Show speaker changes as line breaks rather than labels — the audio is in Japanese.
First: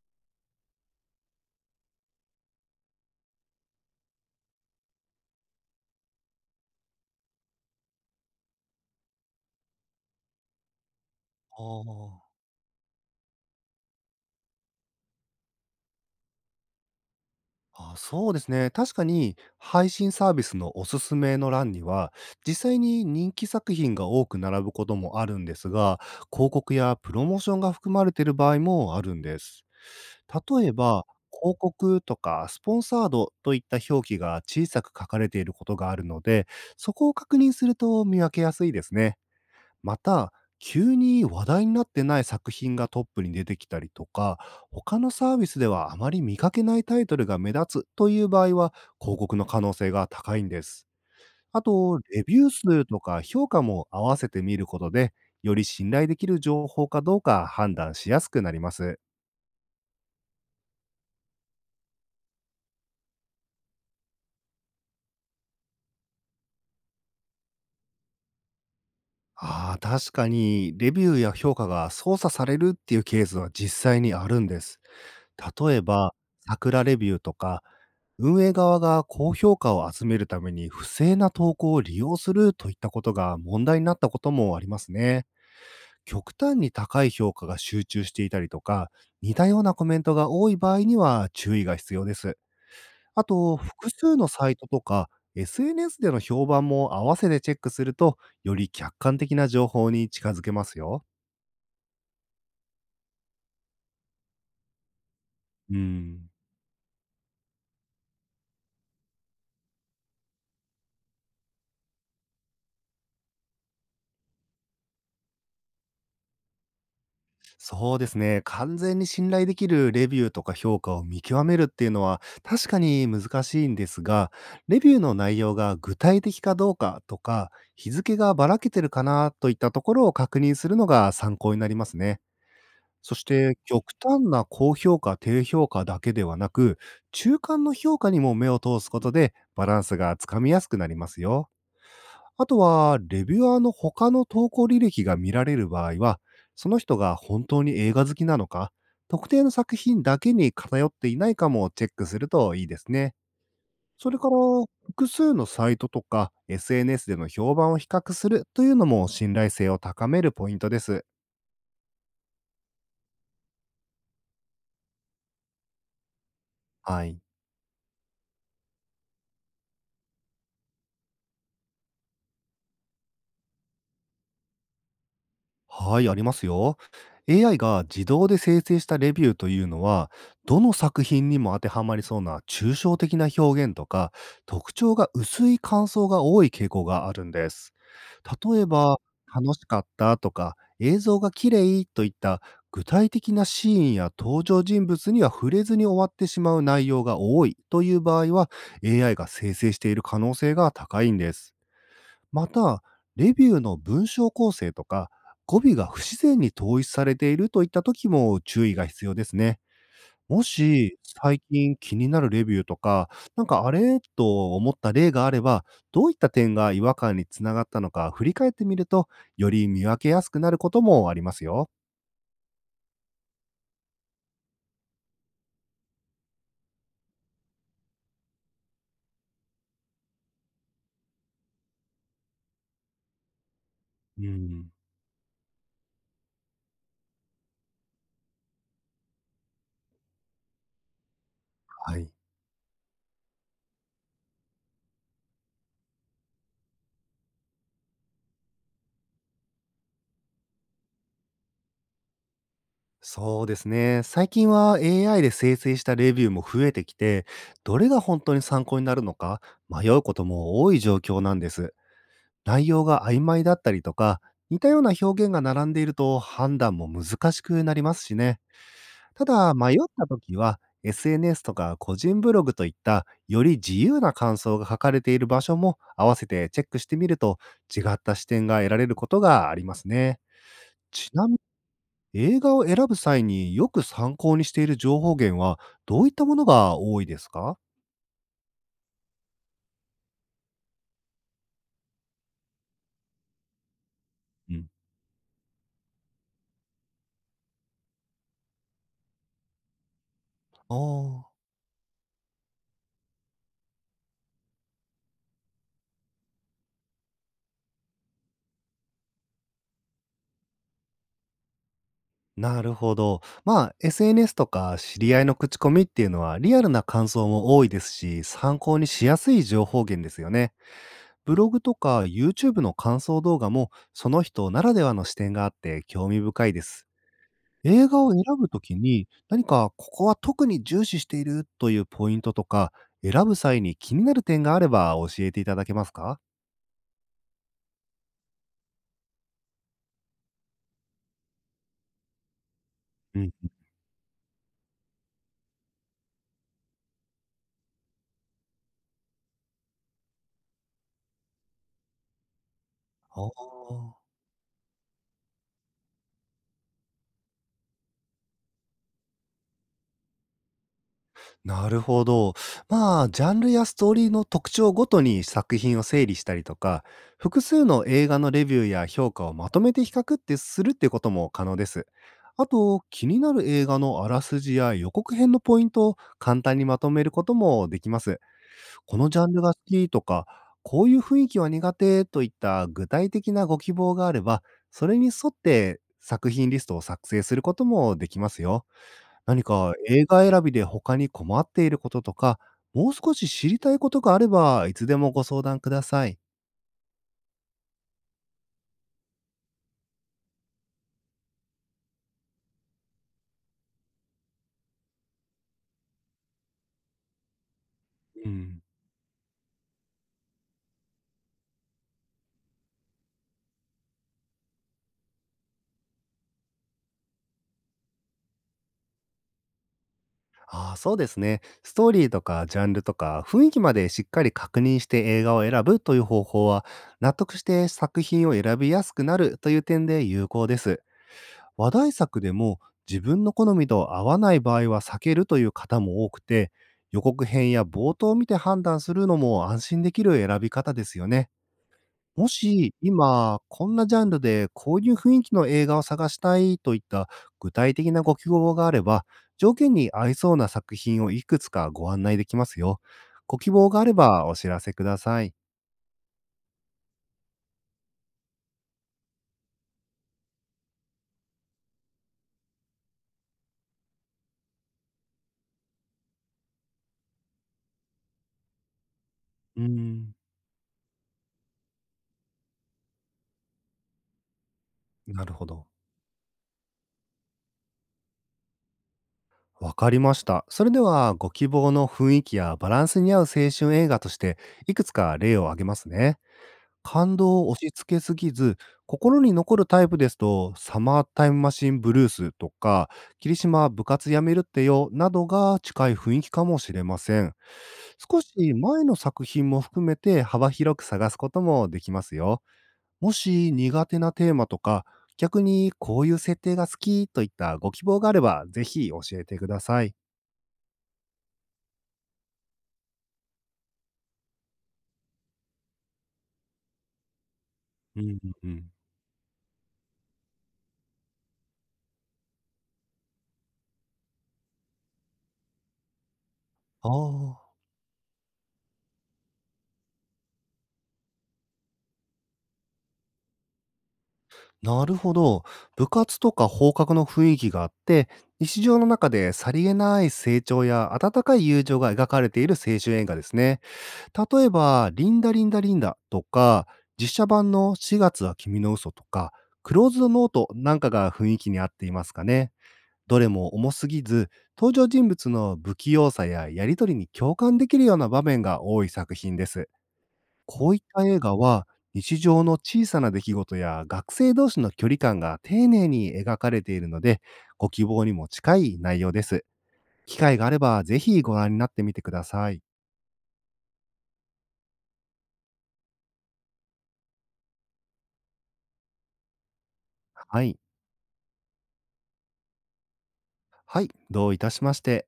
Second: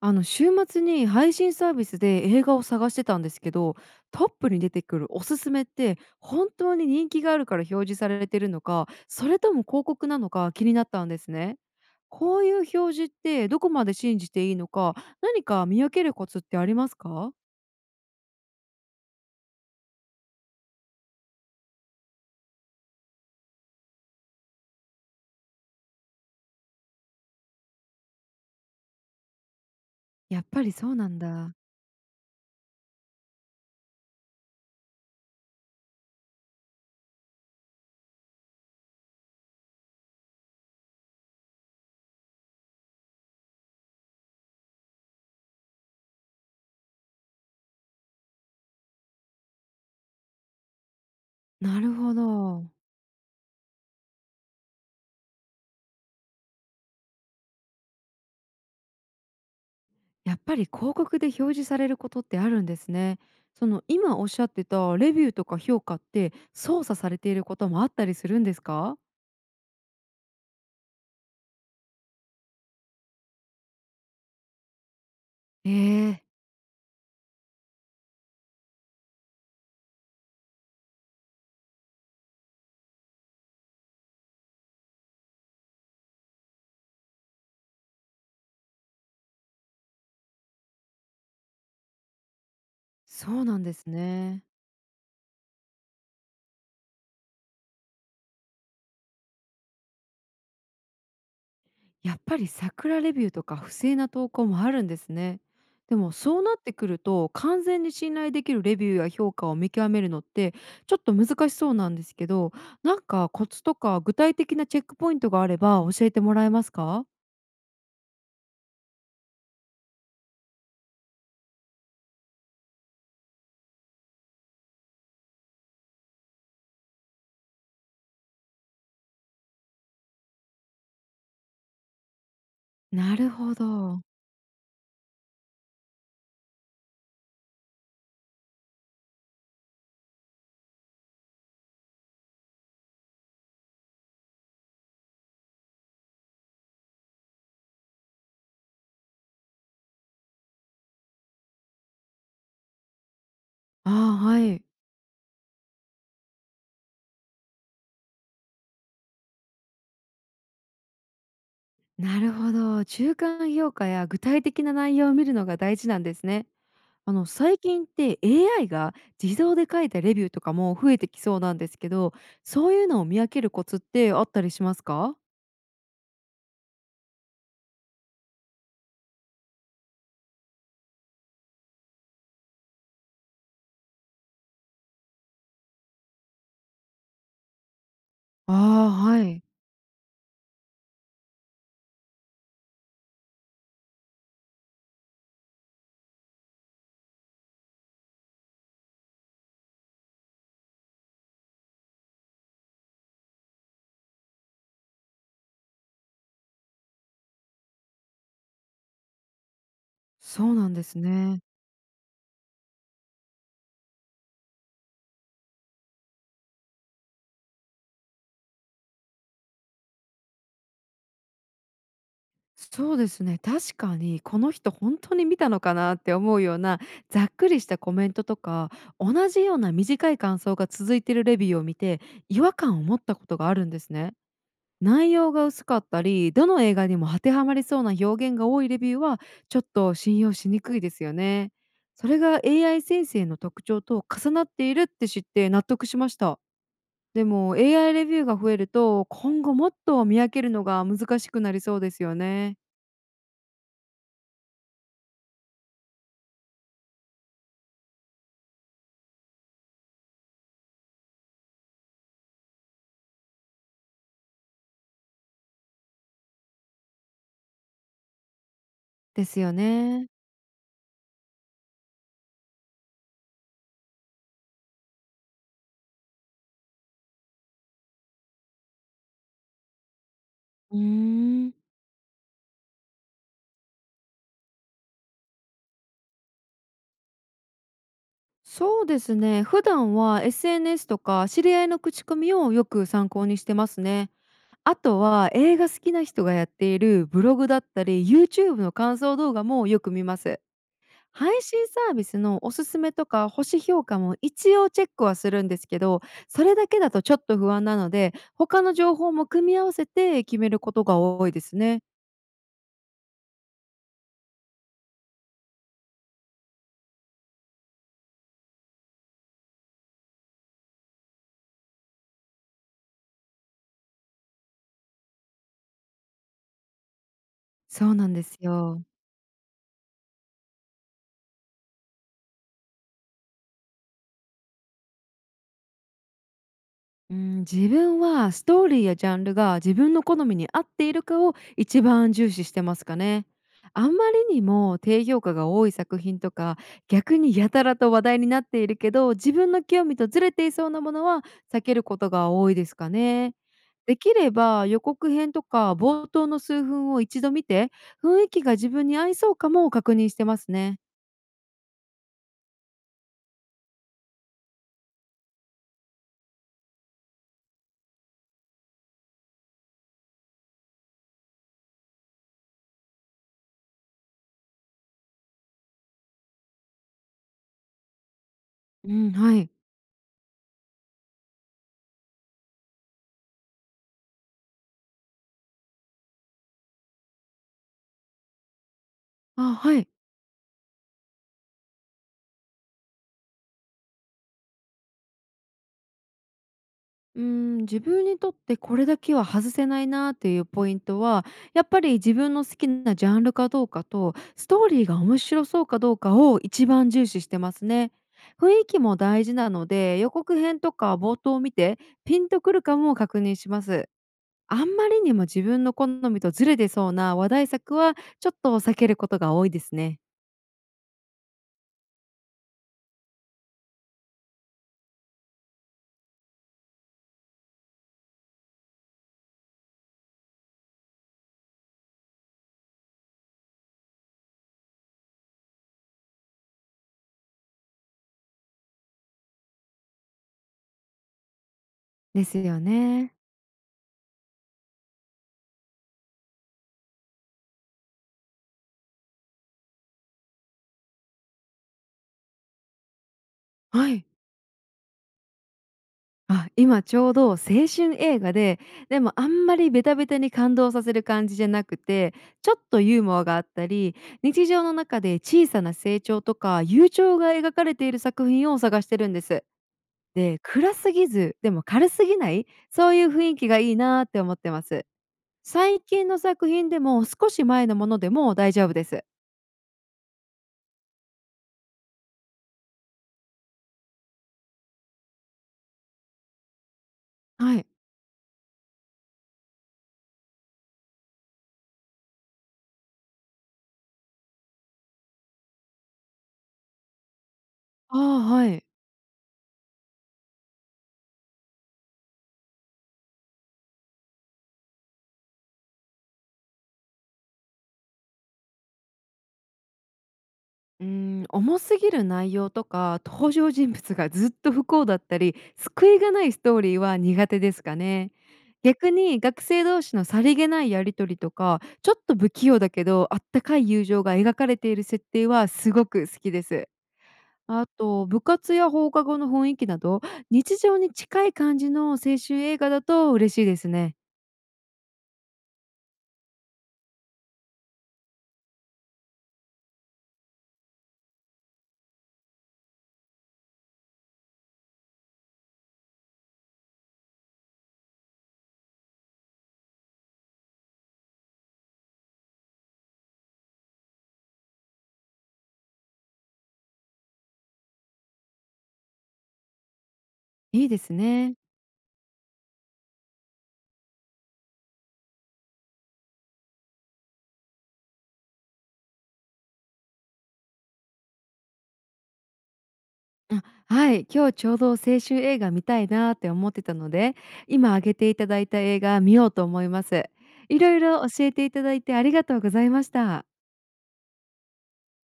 あの週末に配信サービスで映画を探してたんですけど、トップに出てくるおすすめって本当に人気があるから表示されてるのか、それとも広告なのか気になったんですね。
あ
こういう表示ってどこまで信じていいのか、何か見分けるコツってありますか？
あ、あ、そうですね。確かに配信サービスのおすすめの欄には、実際に人気作品が多く並ぶこともあるんですが、広告やプロモーションが含まれている場合もあるんです。
やっぱ
例え
りそう
ば、
なんだ。
広告とかスポンサードといった表記が小さく書かれていることがあるので、そこを確認すると見分けやすいですね。また、急に話題になってない作品がトップに出てきたりとか、他のサービスではあまり見かけないタイトルが目立つという場合は、広告の可能性が高いんです。あ
なる
と、
ほ
レビュー
ど。
数とか評価も合わせて見ることで、より信頼できる情報かどうか判断しやすくなります。
やっぱり広告で表示されることってあるんですね。その今おっしゃってたレビューとか評価って操作されていることもあったりするんですか？
ああ、確かに、レビューや評価が操作されるっていうケースは実際にあるんです。
え
例えば、
え、
桜レビューとか、運営側が高評価を集めるために不正な投稿を利用するといったことが問題になったこともありますね。極端に高い評価が集中していたりとか、似たようなコメントが多い場合には注意が必要です。あ
そう
と、
なんです
複数の
ね。
サイトとか SNS での評判も合わせてチェックすると、より客観的な情報に近づけますよ。
やっぱり桜レビューとか不正な投稿もあるんですね。
う
でも
ん。
そうなってくると、完全に信頼できるレビューや評価を見極めるのってちょっと難しそうなんですけど、なんかコツとか具体的なチェックポイントがあれば教えてもらえますか？
そうですね。完全に信頼できるレビューとか評価を見極めるっていうのは確かに難しいんですが、レビューの内容が具体的かどうかとか、日付がばらけてるかなといったところを確認するのが参考になりますね。そ
な
し
るほ
て、極
ど。
端な高評価、低評価だけではなく、中間の評価にも目を通すことでバランスがつかみやすくなりますよ。あとは、レビュアーの他の投稿履歴が見られる場合は、その人が本当に映画好きなのか、特定の作品だけに偏っていないかもチェックするといいですね。それ
ああ
から、
はい。
複数のサイトとか SNS での評判を比較するというのも信頼性を高めるポイントです。
なるほど。中間評価や具体的な内容を見るのが大事なんですね。
はい。
最近って AI が自動で書いたレビューとかも増えてきそうなんですけど、そういうのを見分けるコツってあったりしますか？
はい、ありますよ。AI が自動で生成したレビューというのは、どの作品にも当てはまりそうな抽象的な表現とか、特徴が薄い感想が多い傾向があるんです。例え
ああ、
ば、
はい。
楽しかったとか、映像が綺麗といった具体的なシーンや登場人物には触れずに終わってしまう内容が多いという場合は、AI が生成している可能性が高いんです。また、レビューの文章構成とか、語尾が不自然に統一されているといった時も注意が必要ですね。も
そうなんで
し、
すね。
最近気になるレビューとか、あれと思った例があれば、どういった点が違和感につながったのか振り返ってみると、より見分けやすくなることもありますよ。
そうですね。確かにこの人本当に見たのかなって思うような、ざっくりしたコメントとか、同じような短い感想が続いてるレビューを見て、違和感を持ったことがあるんですね。
うん。
内容が薄かったり、どの映画にも当てはまりそうな表現が多いレビューは、ちょっと信用しにくいですよね。
はい。
それが AI 生成の特徴と重なっているって知って納得しました。でも AI レビューが増えると、今後もっと見分けるのが難しくなりそうですよね。
そうですね。最近は AI で生成したレビューも増えてきて、どれが本当に参考になるのか迷うことも多い状況なんです。内容が曖昧だったりとか、似たような表現が並んでいると判断も難しくなりますしね。た
ですよ
だ、迷った
ね。
時は、SNS とか個人ブログといったより自由な感想が書かれている場所も合わせてチェックしてみると違った視点が得られることがありますね。
う
ちなみに
ーん。
映画を選ぶ際によく参考にしている情報源はどういったものが多いですか？
そうですね。普段は SNS とか知り合いの口コミをよく参考にしてますね。
うん。
あとは映画好きな人がやっているブログだったり YouTube の感想動画もよく見ます。
ああ
配
ー。
信サービスのおすすめとか星評価も一応チェックはするんですけど、それだけだとちょっと不安なので、他の情報も組み合わせて決めることが多いですね。
なるほど。まあ、SNS とか知り合いの口コミっていうのはリアルな感想も多いですし、参考にしやすい情報源ですよね。ブログとか YouTube の感想動画もその人ならではの視点があって興味深いです。映
そう
画
な
を
ん
選
です
ぶとき
よ。
に何かここは特に重視しているというポイントとか、選ぶ際に気になる点があれば教えていただけますか？
うん、自分はストーリーやジャンルが自分の好みに合っているかを一番重視してますか
う
ね。
ん、
あんまりにも低評価が多い作品とか、逆にやたらと話題になっているけど自分の興味とずれていそうなものは避けることが多いですかね。
ああ
できれば予告編とか冒頭の数分を一度見て、雰囲気が自分に合いそうかも確認してますね。
なるほど。まあ、ジャンルやストーリーの特徴ごとに作品を整理したりとか、複数の映画のレビューや評価をまとめて比較ってするってことも可能です。あと、気になる映画のあらすじや予告編のポイントを簡単にまとめることもできます。
う
この
ん、
ジャン
は
ル
い。
が好きとか、こういう雰囲気は苦手といった具体的なご希望があれば、それに沿って作品リストを作成することもできますよ。何
あ、
か
はい。
映画選びで他に困っていることとか、もう少し知りたいことがあれば、いつでもご相談ください。
うーん、自分にとってこれだけは外せないなっていうポイントは、やっぱり自分の好きなジャンルかどうかと、ストーリーが面白そうかどうかを一番重視してますね。
う
雰
ん。
囲気も大事なので、予告編とか冒頭を見て、ピンとくるかも確認します。あんまりにも自分の好みとずれてそうな話題作は、ちょっと避けることが多いですね。
ああ、そうですね。ストーリーとかジャンルとか雰囲気までしっかり確認して映画を選ぶという方法は、納得して作品を選びやすくなるという点で有効です。話題作でも自分の好みと合わない場合は避けるという方も多くて、予告編や冒頭を見て判断するのも安心できる選び方ですよね。
で
も
すよ
し
ね。
今、こんなジャンルでこういう雰囲気の映画を探したいといった具体的なご希望があれば、条件に合いそうな作品をいくつかご案内できますよ。ご希望があ
は
れ
い。
ばお知らせください。
あ、今ちょうど青春映画で、でもあんまりベタベタに感動させる感じじゃなくて、ちょっとユーモアがあったり、日常の中で小さな成長とか友情が描かれている作品を探してるんです。
うーん。
で、暗すぎず、でも軽すぎない、そういう雰囲気がいいなーって思ってます。
なるほど。
最近の作品でも少し前のものでも大丈夫です。
わかりました。それでは、ご希望の雰囲気やバランスに合う青春映画として、いくつか例を挙げますね。感動を押
はい。
し付けすぎず、心に残るタイプですと、サマータイムマシンブルースとか、霧島部活やめるってよなどが近い雰囲気かもしれません。
ああ、
少
は
し
い。
前の作品も含めて幅広く探すこともできますよ。もし苦手なテーマとか、逆にこういう設定が好きといったご希望があれば、ぜひ教えてください。
うーん、重すぎる内容とか、登場人物がずっと不幸だったり、救いがないストーリーは苦手ですか
うん
ね。
うんうん。
逆に学生同士のさりげないやり取りとか、ちょっと不器用だけど、あったかい友情が描かれている設定はすごく好きです。
ああ。
あと、部活や放課後の雰囲気など、日常に近い感じの青春映画だと嬉しいですね。
なるほど。部活とか放課後の雰囲気があって、日常の中でさりげない成長や温かい友情が描かれている青春映画ですね。例えば、リンダリンダリンダとか、実写版の4月は君の嘘とか、クローズドノートなんかが雰囲気に合っていますかね。どれも重すぎず、登場人物の不器用さややりとりに共感できるような場面が多い作品です。
い
こ
い
うい
で
っ
す
た映
ね。
画は、日常の小さな出来事や学生同士の距離感が丁寧に描かれているので、ご希望にも近い内容です。機会があれば、ぜひご覧になってみてください。
あ、はい、今日ちょうど青春映画見たいなって思ってたので、今挙げていただいた映画見ようと思います。
はい。
いろいろ教えていただいてありがとうございました。
はい、どういたしまして。